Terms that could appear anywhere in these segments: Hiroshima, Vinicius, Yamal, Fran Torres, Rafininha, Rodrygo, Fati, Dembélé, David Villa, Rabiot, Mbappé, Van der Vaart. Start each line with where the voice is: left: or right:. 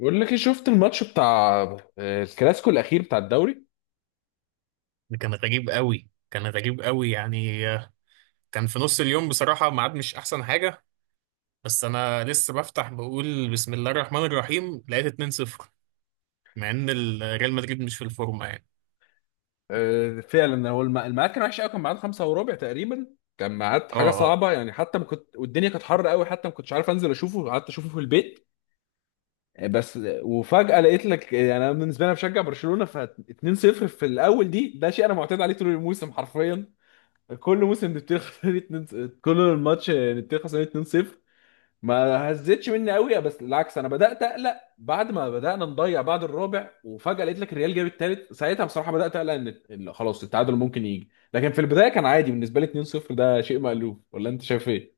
left: بقول لك ايه، شفت الماتش بتاع الكلاسيكو الاخير بتاع الدوري؟
right: كان غريب قوي يعني، كان في نص اليوم بصراحة، ميعاد مش أحسن حاجة. بس أنا لسه بفتح بقول بسم الله الرحمن الرحيم، لقيت 2-0 مع إن ريال مدريد مش في الفورمة يعني.
left: فعلا هو الميعاد كان وحش قوي، كان ميعاد 5:15 تقريبا. كان ميعاد حاجه
right: أه أه.
left: صعبه يعني، حتى ما كنت والدنيا كانت حر قوي، حتى ما كنتش عارف انزل اشوفه، قعدت اشوفه في البيت. بس وفجاه لقيت لك يعني انا بالنسبه لي أنا بشجع برشلونه، ف 2-0 في الاول دي ده شيء انا معتاد عليه طول الموسم حرفيا. كل موسم نبتدي خسرانين 2 كل الماتش نبتدي خسرانين. ما هزتش مني قوي، بس بالعكس انا بدات اقلق بعد ما بدانا نضيع، بعد الرابع وفجاه لقيت لك الريال جاب الثالث. ساعتها بصراحه بدات اقلق ان إن خلاص التعادل ممكن يجي، لكن في البدايه كان عادي بالنسبه لي 2-0، ده شيء مألوف. ولا انت شايف ايه؟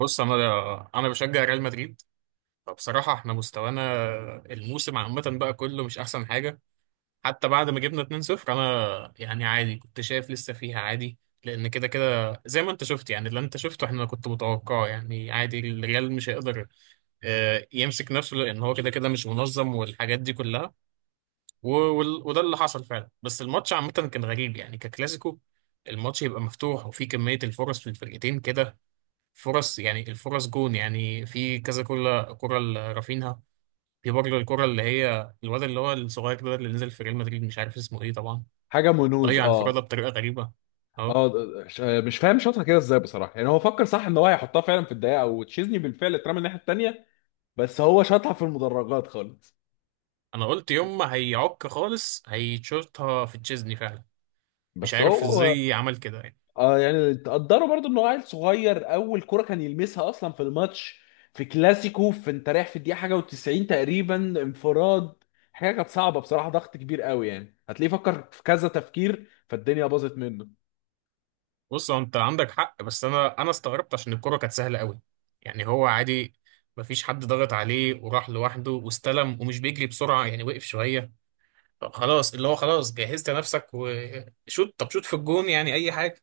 right: بص، أنا بشجع ريال مدريد. فبصراحة إحنا مستوانا الموسم عامة بقى كله مش أحسن حاجة. حتى بعد ما جبنا 2-0 أنا يعني عادي، كنت شايف لسه فيها عادي. لأن كده كده زي ما أنت شفت، يعني اللي أنت شفته إحنا كنت متوقعه، يعني عادي الريال مش هيقدر يمسك نفسه، لان هو كده كده مش منظم والحاجات دي كلها. و- وده اللي حصل فعلا. بس الماتش عامه كان غريب يعني ككلاسيكو، الماتش يبقى مفتوح وفي كميه الفرص في الفرقتين كده. فرص، يعني الفرص جون، يعني في كذا كرة لرافينها. في برضه الكرة اللي هي الواد اللي هو الصغير ده اللي نزل في ريال مدريد، مش عارف اسمه ايه طبعا،
left: حاجه منوز
right: ضيع
left: اه.
right: انفرادة بطريقة غريبة. اهو،
left: اه مش فاهم شاطها كده ازاي بصراحه، يعني هو فكر صح ان هو هيحطها فعلا في الدقيقه وتشيزني بالفعل اترمى الناحيه الثانيه، بس هو شاطها في المدرجات خالص.
right: انا قلت يوم ما هيعك خالص هيتشوطها في تشيزني فعلا، مش
left: بس
right: عارف
left: هو
right: ازاي عمل كده يعني.
left: اه يعني تقدروا برضو ان هو عيل صغير، اول كرة كان يلمسها اصلا في الماتش، في كلاسيكو، في انت رايح في الدقيقة حاجة و90 تقريبا، انفراد. حاجة كانت صعبة بصراحة، ضغط كبير قوي يعني هتلاقيه فكر في كذا تفكير فالدنيا باظت منه.
right: بص، هو انت عندك حق، بس انا استغربت عشان الكرة كانت سهلة قوي، يعني هو عادي، مفيش حد ضغط عليه وراح لوحده واستلم، ومش بيجري بسرعة يعني، وقف شوية. طب خلاص اللي هو خلاص جهزت نفسك وشوت، طب شوت في الجون يعني اي حاجة.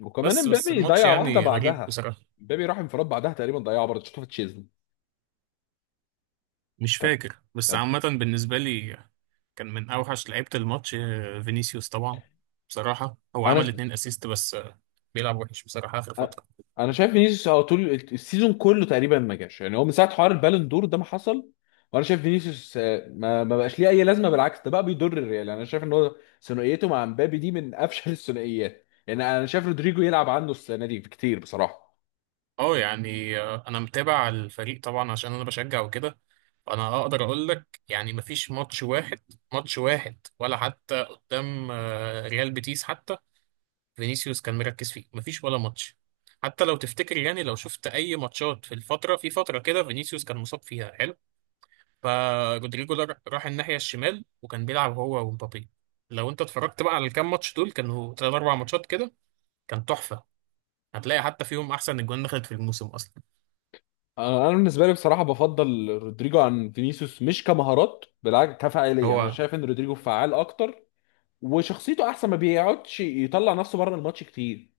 left: وكمان
right: بس
left: امبابي
right: الماتش
left: ضيع واحدة
right: يعني غريب
left: بعدها،
right: بصراحة.
left: امبابي راح انفراد بعدها تقريبا ضيعها برضه شفته في تشيزني.
right: مش فاكر، بس عامة بالنسبة لي كان من اوحش لعيبة الماتش فينيسيوس طبعا. بصراحة هو عمل
left: انا
right: اتنين اسيست، بس بيلعب وحش بصراحة اخر
left: أ-
right: فترة.
left: انا شايف فينيسيوس هو طول السيزون كله تقريبا ما جاش، يعني هو من ساعه حوار البالون دور ده ما حصل. وانا شايف فينيسيوس ما بقاش ليه اي لازمه، بالعكس ده بقى بيضر الريال يعني. انا شايف ان هو ثنائيته مع مبابي دي من افشل الثنائيات، يعني انا شايف رودريجو يلعب عنه السنه دي كتير بصراحه.
right: اه يعني، انا متابع الفريق طبعا عشان انا بشجع وكده، فانا اقدر اقول لك يعني مفيش ماتش واحد، ماتش واحد ولا حتى قدام ريال بيتيس حتى، فينيسيوس كان مركز فيه. مفيش ولا ماتش، حتى لو تفتكر يعني، لو شفت اي ماتشات في الفتره، في فتره كده فينيسيوس كان مصاب فيها حلو. فرودريجو ده راح الناحيه الشمال وكان بيلعب هو ومبابي. لو انت اتفرجت بقى على الكام ماتش دول، كانوا تلات اربع ماتشات كده، كان تحفه، هتلاقي حتى فيهم احسن اجوان دخلت في الموسم اصلا.
left: انا بالنسبه لي بصراحه بفضل رودريجو عن فينيسيوس، مش كمهارات بالعكس كفاعليه، انا
right: هو
left: شايف ان رودريجو فعال اكتر، وشخصيته احسن، ما بيقعدش يطلع نفسه بره الماتش كتير.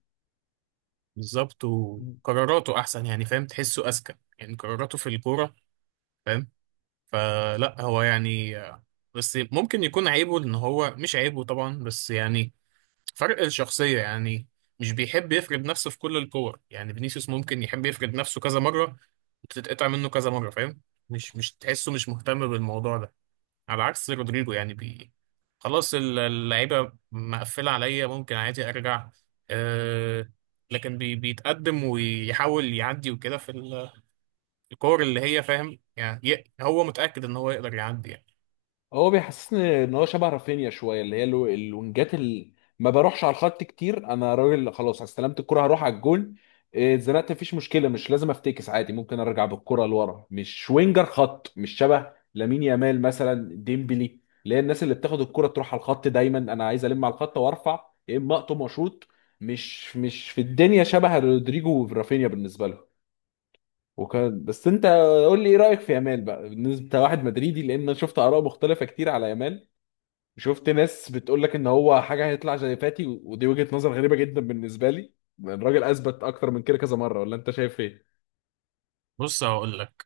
right: بالظبط، وقراراته احسن يعني، فاهم؟ تحسه اذكى، يعني قراراته في الكوره، فاهم؟ فلا هو يعني، بس ممكن يكون عيبه ان هو، مش عيبه طبعا بس يعني، فرق الشخصيه يعني، مش بيحب يفرد نفسه في كل الكور. يعني فينيسيوس ممكن يحب يفرد نفسه كذا مره، وتتقطع منه كذا مره، فاهم؟ مش تحسه مش مهتم بالموضوع ده، على عكس رودريجو يعني. خلاص اللعيبة مقفلة عليا، ممكن عادي أرجع. أه. لكن بي بيتقدم ويحاول يعدي وكده في الكور اللي هي، فاهم يعني؟ هو متأكد إن هو يقدر يعدي يعني.
left: هو بيحسسني ان هو شبه رافينيا شويه، اللي هي الوينجات اللي ما بروحش على الخط كتير، انا راجل خلاص استلمت الكره هروح على الجون. إيه، اتزنقت مفيش مشكله، مش لازم افتكس عادي ممكن ارجع بالكره لورا، مش وينجر خط، مش شبه لامين يامال مثلا ديمبلي، اللي هي الناس اللي بتاخد الكره تروح على الخط دايما، انا عايز الم على الخط وارفع يا اما اقطم واشوط. مش في الدنيا شبه رودريجو ورافينيا بالنسبه لهم. وكان بس انت، قول لي ايه رايك في يامال بقى بالنسبه لواحد مدريدي؟ لان انا شفت اراء مختلفه كتير على يامال، شفت ناس بتقول لك ان هو حاجه هيطلع زي فاتي، ودي وجهه نظر غريبه جدا بالنسبه لي. الراجل اثبت اكتر من كده كذا مره، ولا انت شايف ايه؟
right: بص، هقول لك.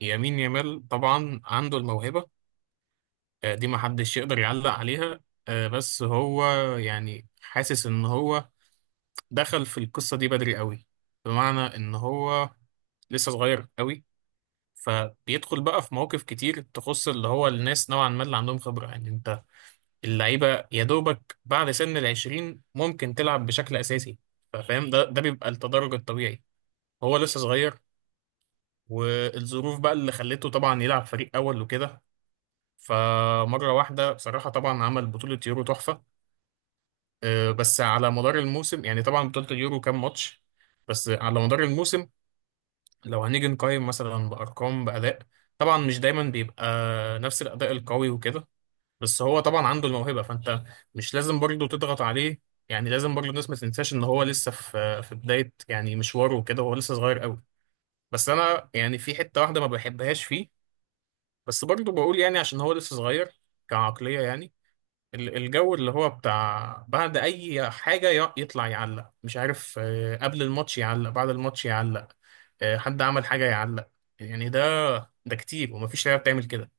right: يمين يامال طبعا عنده الموهبة، دي محدش يقدر يعلق عليها. بس هو يعني، حاسس إن هو دخل في القصة دي بدري قوي، بمعنى إن هو لسه صغير قوي، فبيدخل بقى في مواقف كتير تخص اللي هو الناس نوعا ما اللي عندهم خبرة. يعني انت، اللعيبة يا دوبك بعد سن العشرين ممكن تلعب بشكل أساسي، فاهم؟ ده بيبقى التدرج الطبيعي. هو لسه صغير، والظروف بقى اللي خلته طبعا يلعب فريق أول وكده. فمرة واحدة بصراحة طبعا عمل بطولة يورو تحفة. اه، بس على مدار الموسم، يعني طبعا بطولة اليورو كام ماتش؟ بس على مدار الموسم، لو هنيجي نقيم مثلا بأرقام، بأداء، طبعا مش دايما بيبقى نفس الأداء القوي وكده. بس هو طبعا عنده الموهبة، فانت مش لازم برضه تضغط عليه. يعني لازم برضه الناس ما تنساش ان هو لسه في بداية يعني مشواره وكده. هو لسه صغير قوي. بس انا يعني في حتة واحدة ما بحبهاش فيه، بس برضه بقول يعني عشان هو لسه صغير، كعقلية يعني. الجو اللي هو بتاع بعد اي حاجة يطلع يعلق، مش عارف، قبل الماتش يعلق، بعد الماتش يعلق، حد عمل حاجة يعلق. يعني ده كتير، ومفيش لعيبة بتعمل كده.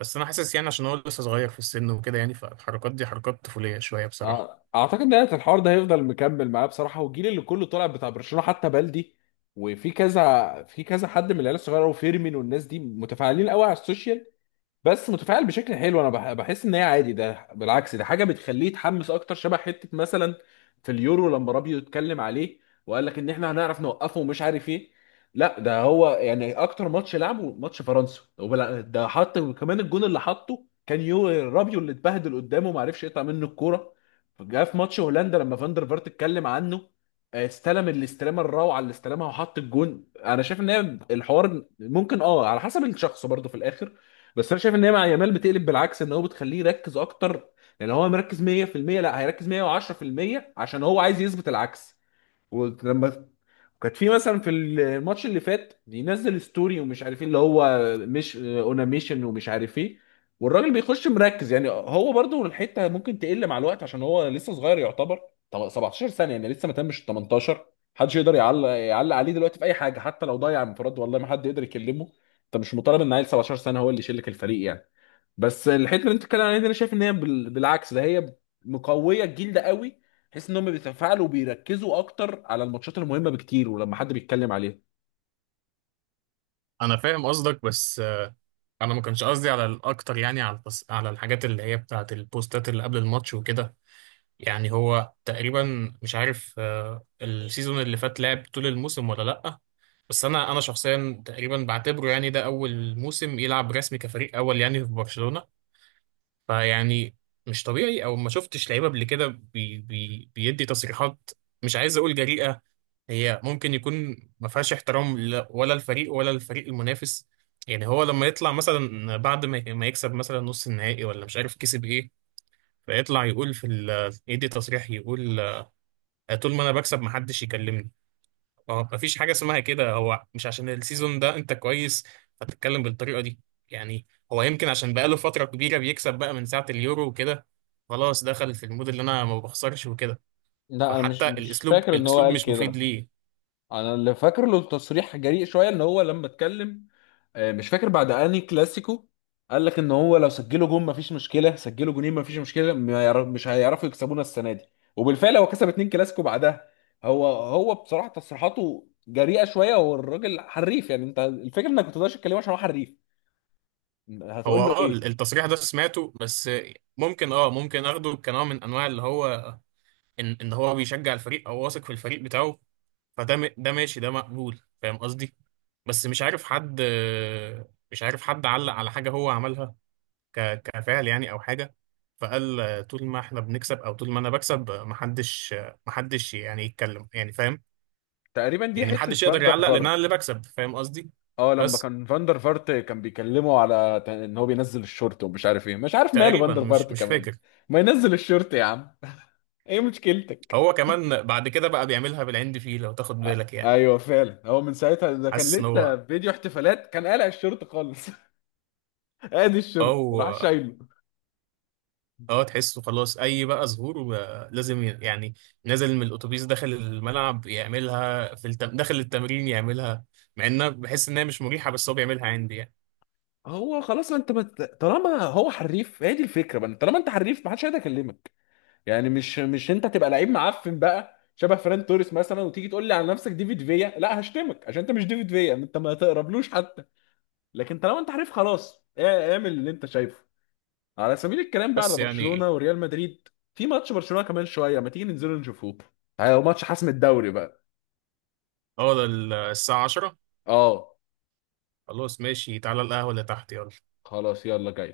right: بس انا حاسس يعني عشان هو لسه صغير في السن وكده، يعني فالحركات دي حركات طفوليه شويه
left: أع-
right: بصراحه.
left: اعتقد ان الحوار ده هيفضل مكمل معاه بصراحه، والجيل اللي كله طالع بتاع برشلونه حتى بلدي. وفي كذا في كذا حد من العيال الصغيره وفيرمين والناس دي متفاعلين قوي على السوشيال، بس متفاعل بشكل حلو. انا بحس ان هي عادي، ده بالعكس ده حاجه بتخليه يتحمس اكتر. شبه حته مثلا في اليورو لما رابيو اتكلم عليه وقال لك ان احنا هنعرف نوقفه ومش عارف ايه، لا ده هو يعني اكتر ماتش لعبه ماتش فرنسا، ده حط كمان الجون اللي حطه كان يو رابيو اللي اتبهدل قدامه ما عرفش يقطع منه الكوره. جه في ماتش هولندا لما فاندر فارت اتكلم عنه، استلم الاستلامه الروعه اللي استلمها وحط الجون. انا شايف ان هي الحوار ممكن اه على حسب الشخص برضه في الاخر، بس انا شايف ان هي مع يامال بتقلب بالعكس ان هو بتخليه يركز اكتر. لان هو مركز 100% لا هيركز 110%، عشان هو عايز يثبت العكس. ولما كانت في مثلا في الماتش اللي فات بينزل ستوري ومش عارف ايه، اللي هو مش اوناميشن ومش عارف ايه، والراجل بيخش مركز. يعني هو برضو الحته ممكن تقل مع الوقت عشان هو لسه صغير يعتبر. 17 سنه يعني لسه ما تمش 18، محدش يقدر يعلق عليه دلوقتي في اي حاجه، حتى لو ضيع انفراد والله ما حد يقدر يكلمه. انت مش مطالب ان عيل 17 سنه هو اللي يشيل لك الفريق يعني. بس الحته اللي انت بتتكلم عليها دي انا شايف ان هي بالعكس ده هي مقويه الجيل ده قوي. تحس ان هم بيتفاعلوا وبيركزوا اكتر على الماتشات المهمه بكتير ولما حد بيتكلم عليها.
right: انا فاهم قصدك، بس انا ما كانش قصدي على الاكتر، يعني على على الحاجات اللي هي بتاعه البوستات اللي قبل الماتش وكده. يعني هو تقريبا مش عارف السيزون اللي فات لعب طول الموسم ولا لا. بس انا شخصيا تقريبا بعتبره يعني ده اول موسم يلعب رسمي كفريق اول يعني في برشلونه. فيعني، مش طبيعي او ما شفتش لعيبه قبل كده بيدي تصريحات، مش عايز اقول جريئه، هي ممكن يكون ما فيهاش احترام ولا الفريق ولا الفريق المنافس. يعني هو لما يطلع مثلا بعد ما يكسب مثلا نص النهائي ولا مش عارف كسب ايه، فيطلع يقول في يدي تصريح، يقول طول ما انا بكسب ما حدش يكلمني. اه، ما فيش حاجه اسمها كده، هو مش عشان السيزون ده انت كويس فتتكلم بالطريقه دي. يعني هو يمكن عشان بقاله فتره كبيره بيكسب بقى من ساعه اليورو وكده، خلاص دخل في المود اللي انا ما بخسرش وكده.
left: لا انا مش
right: فحتى
left: مش
right: الاسلوب
left: فاكر ان هو
right: الاسلوب
left: قال
right: مش مفيد
left: كده.
right: ليه.
left: انا اللي فاكر له تصريح جريء شويه ان هو لما اتكلم، مش فاكر بعد انهي كلاسيكو، قال لك ان هو لو سجلوا جون مفيش مشكله، سجلوا جونين مفيش مشكله، ما يعر- مش هيعرفوا يكسبونا السنه دي. وبالفعل هو كسب اتنين كلاسيكو بعدها. هو بصراحه تصريحاته جريئه شويه والراجل حريف، يعني انت الفكره انك ما تقدرش تتكلمه عشان هو حريف،
right: هو
left: هتقول له
right: اه
left: ايه؟
right: التصريح ده سمعته، بس ممكن اه ممكن اخده كنوع من انواع اللي هو ان هو بيشجع الفريق، او واثق في الفريق بتاعه. فده ده ماشي، ده مقبول، فاهم قصدي؟ بس مش عارف حد علق على حاجة هو عملها كفعل يعني او حاجة، فقال طول ما احنا بنكسب او طول ما انا بكسب، محدش يعني يتكلم، يعني فاهم؟
left: تقريبا دي
right: يعني
left: حته
right: محدش يقدر
left: فاندر.
right: يعلق لان انا اللي بكسب، فاهم قصدي؟
left: اه لما
right: بس
left: كان فاندر فارت كان بيكلمه على ان هو بينزل الشورت ومش عارف ايه، مش عارف ماله
right: تقريبا
left: فاندر
right: مش
left: فارت
right: مش
left: كمان.
right: فاكر.
left: ما ينزل الشورت يا عم ايه مشكلتك؟
right: هو كمان بعد كده بقى بيعملها بالعند فيه لو تاخد بالك يعني.
left: ايوه فعلا هو من ساعتها، ده كان
right: حاسس ان
left: لسه
right: هو،
left: في فيديو احتفالات كان قالع الشورت خالص ادي الشورت
right: او،
left: وراح شايله.
right: اه تحسه خلاص اي بقى ظهور بقى لازم يعني نازل من الاتوبيس، داخل الملعب يعملها، في داخل التمرين يعملها. مع انها بحس انها مش مريحة، بس هو بيعملها عندي يعني.
left: هو خلاص انت ما ت- طالما هو حريف، هي دي الفكره بقى، طالما انت حريف ما حدش هيقدر يكلمك. يعني مش انت تبقى لعيب معفن بقى شبه فران توريس مثلا، وتيجي تقول لي على نفسك ديفيد فيا، لا هشتمك عشان انت مش ديفيد فيا، انت ما تقربلوش حتى. لكن طالما انت عارف خلاص اعمل اللي انت شايفه. على سبيل الكلام بقى
right: بس
left: على
right: يعني،
left: برشلونة وريال مدريد، في ماتش برشلونة كمان شوية ما تيجي ننزل نشوفوه؟ هو ماتش حسم الدوري بقى.
right: اه ده الساعة 10.
left: اه.
right: خلاص ماشي، تعالى القهوة اللي تحت، يلا.
left: خلاص يلا جاي.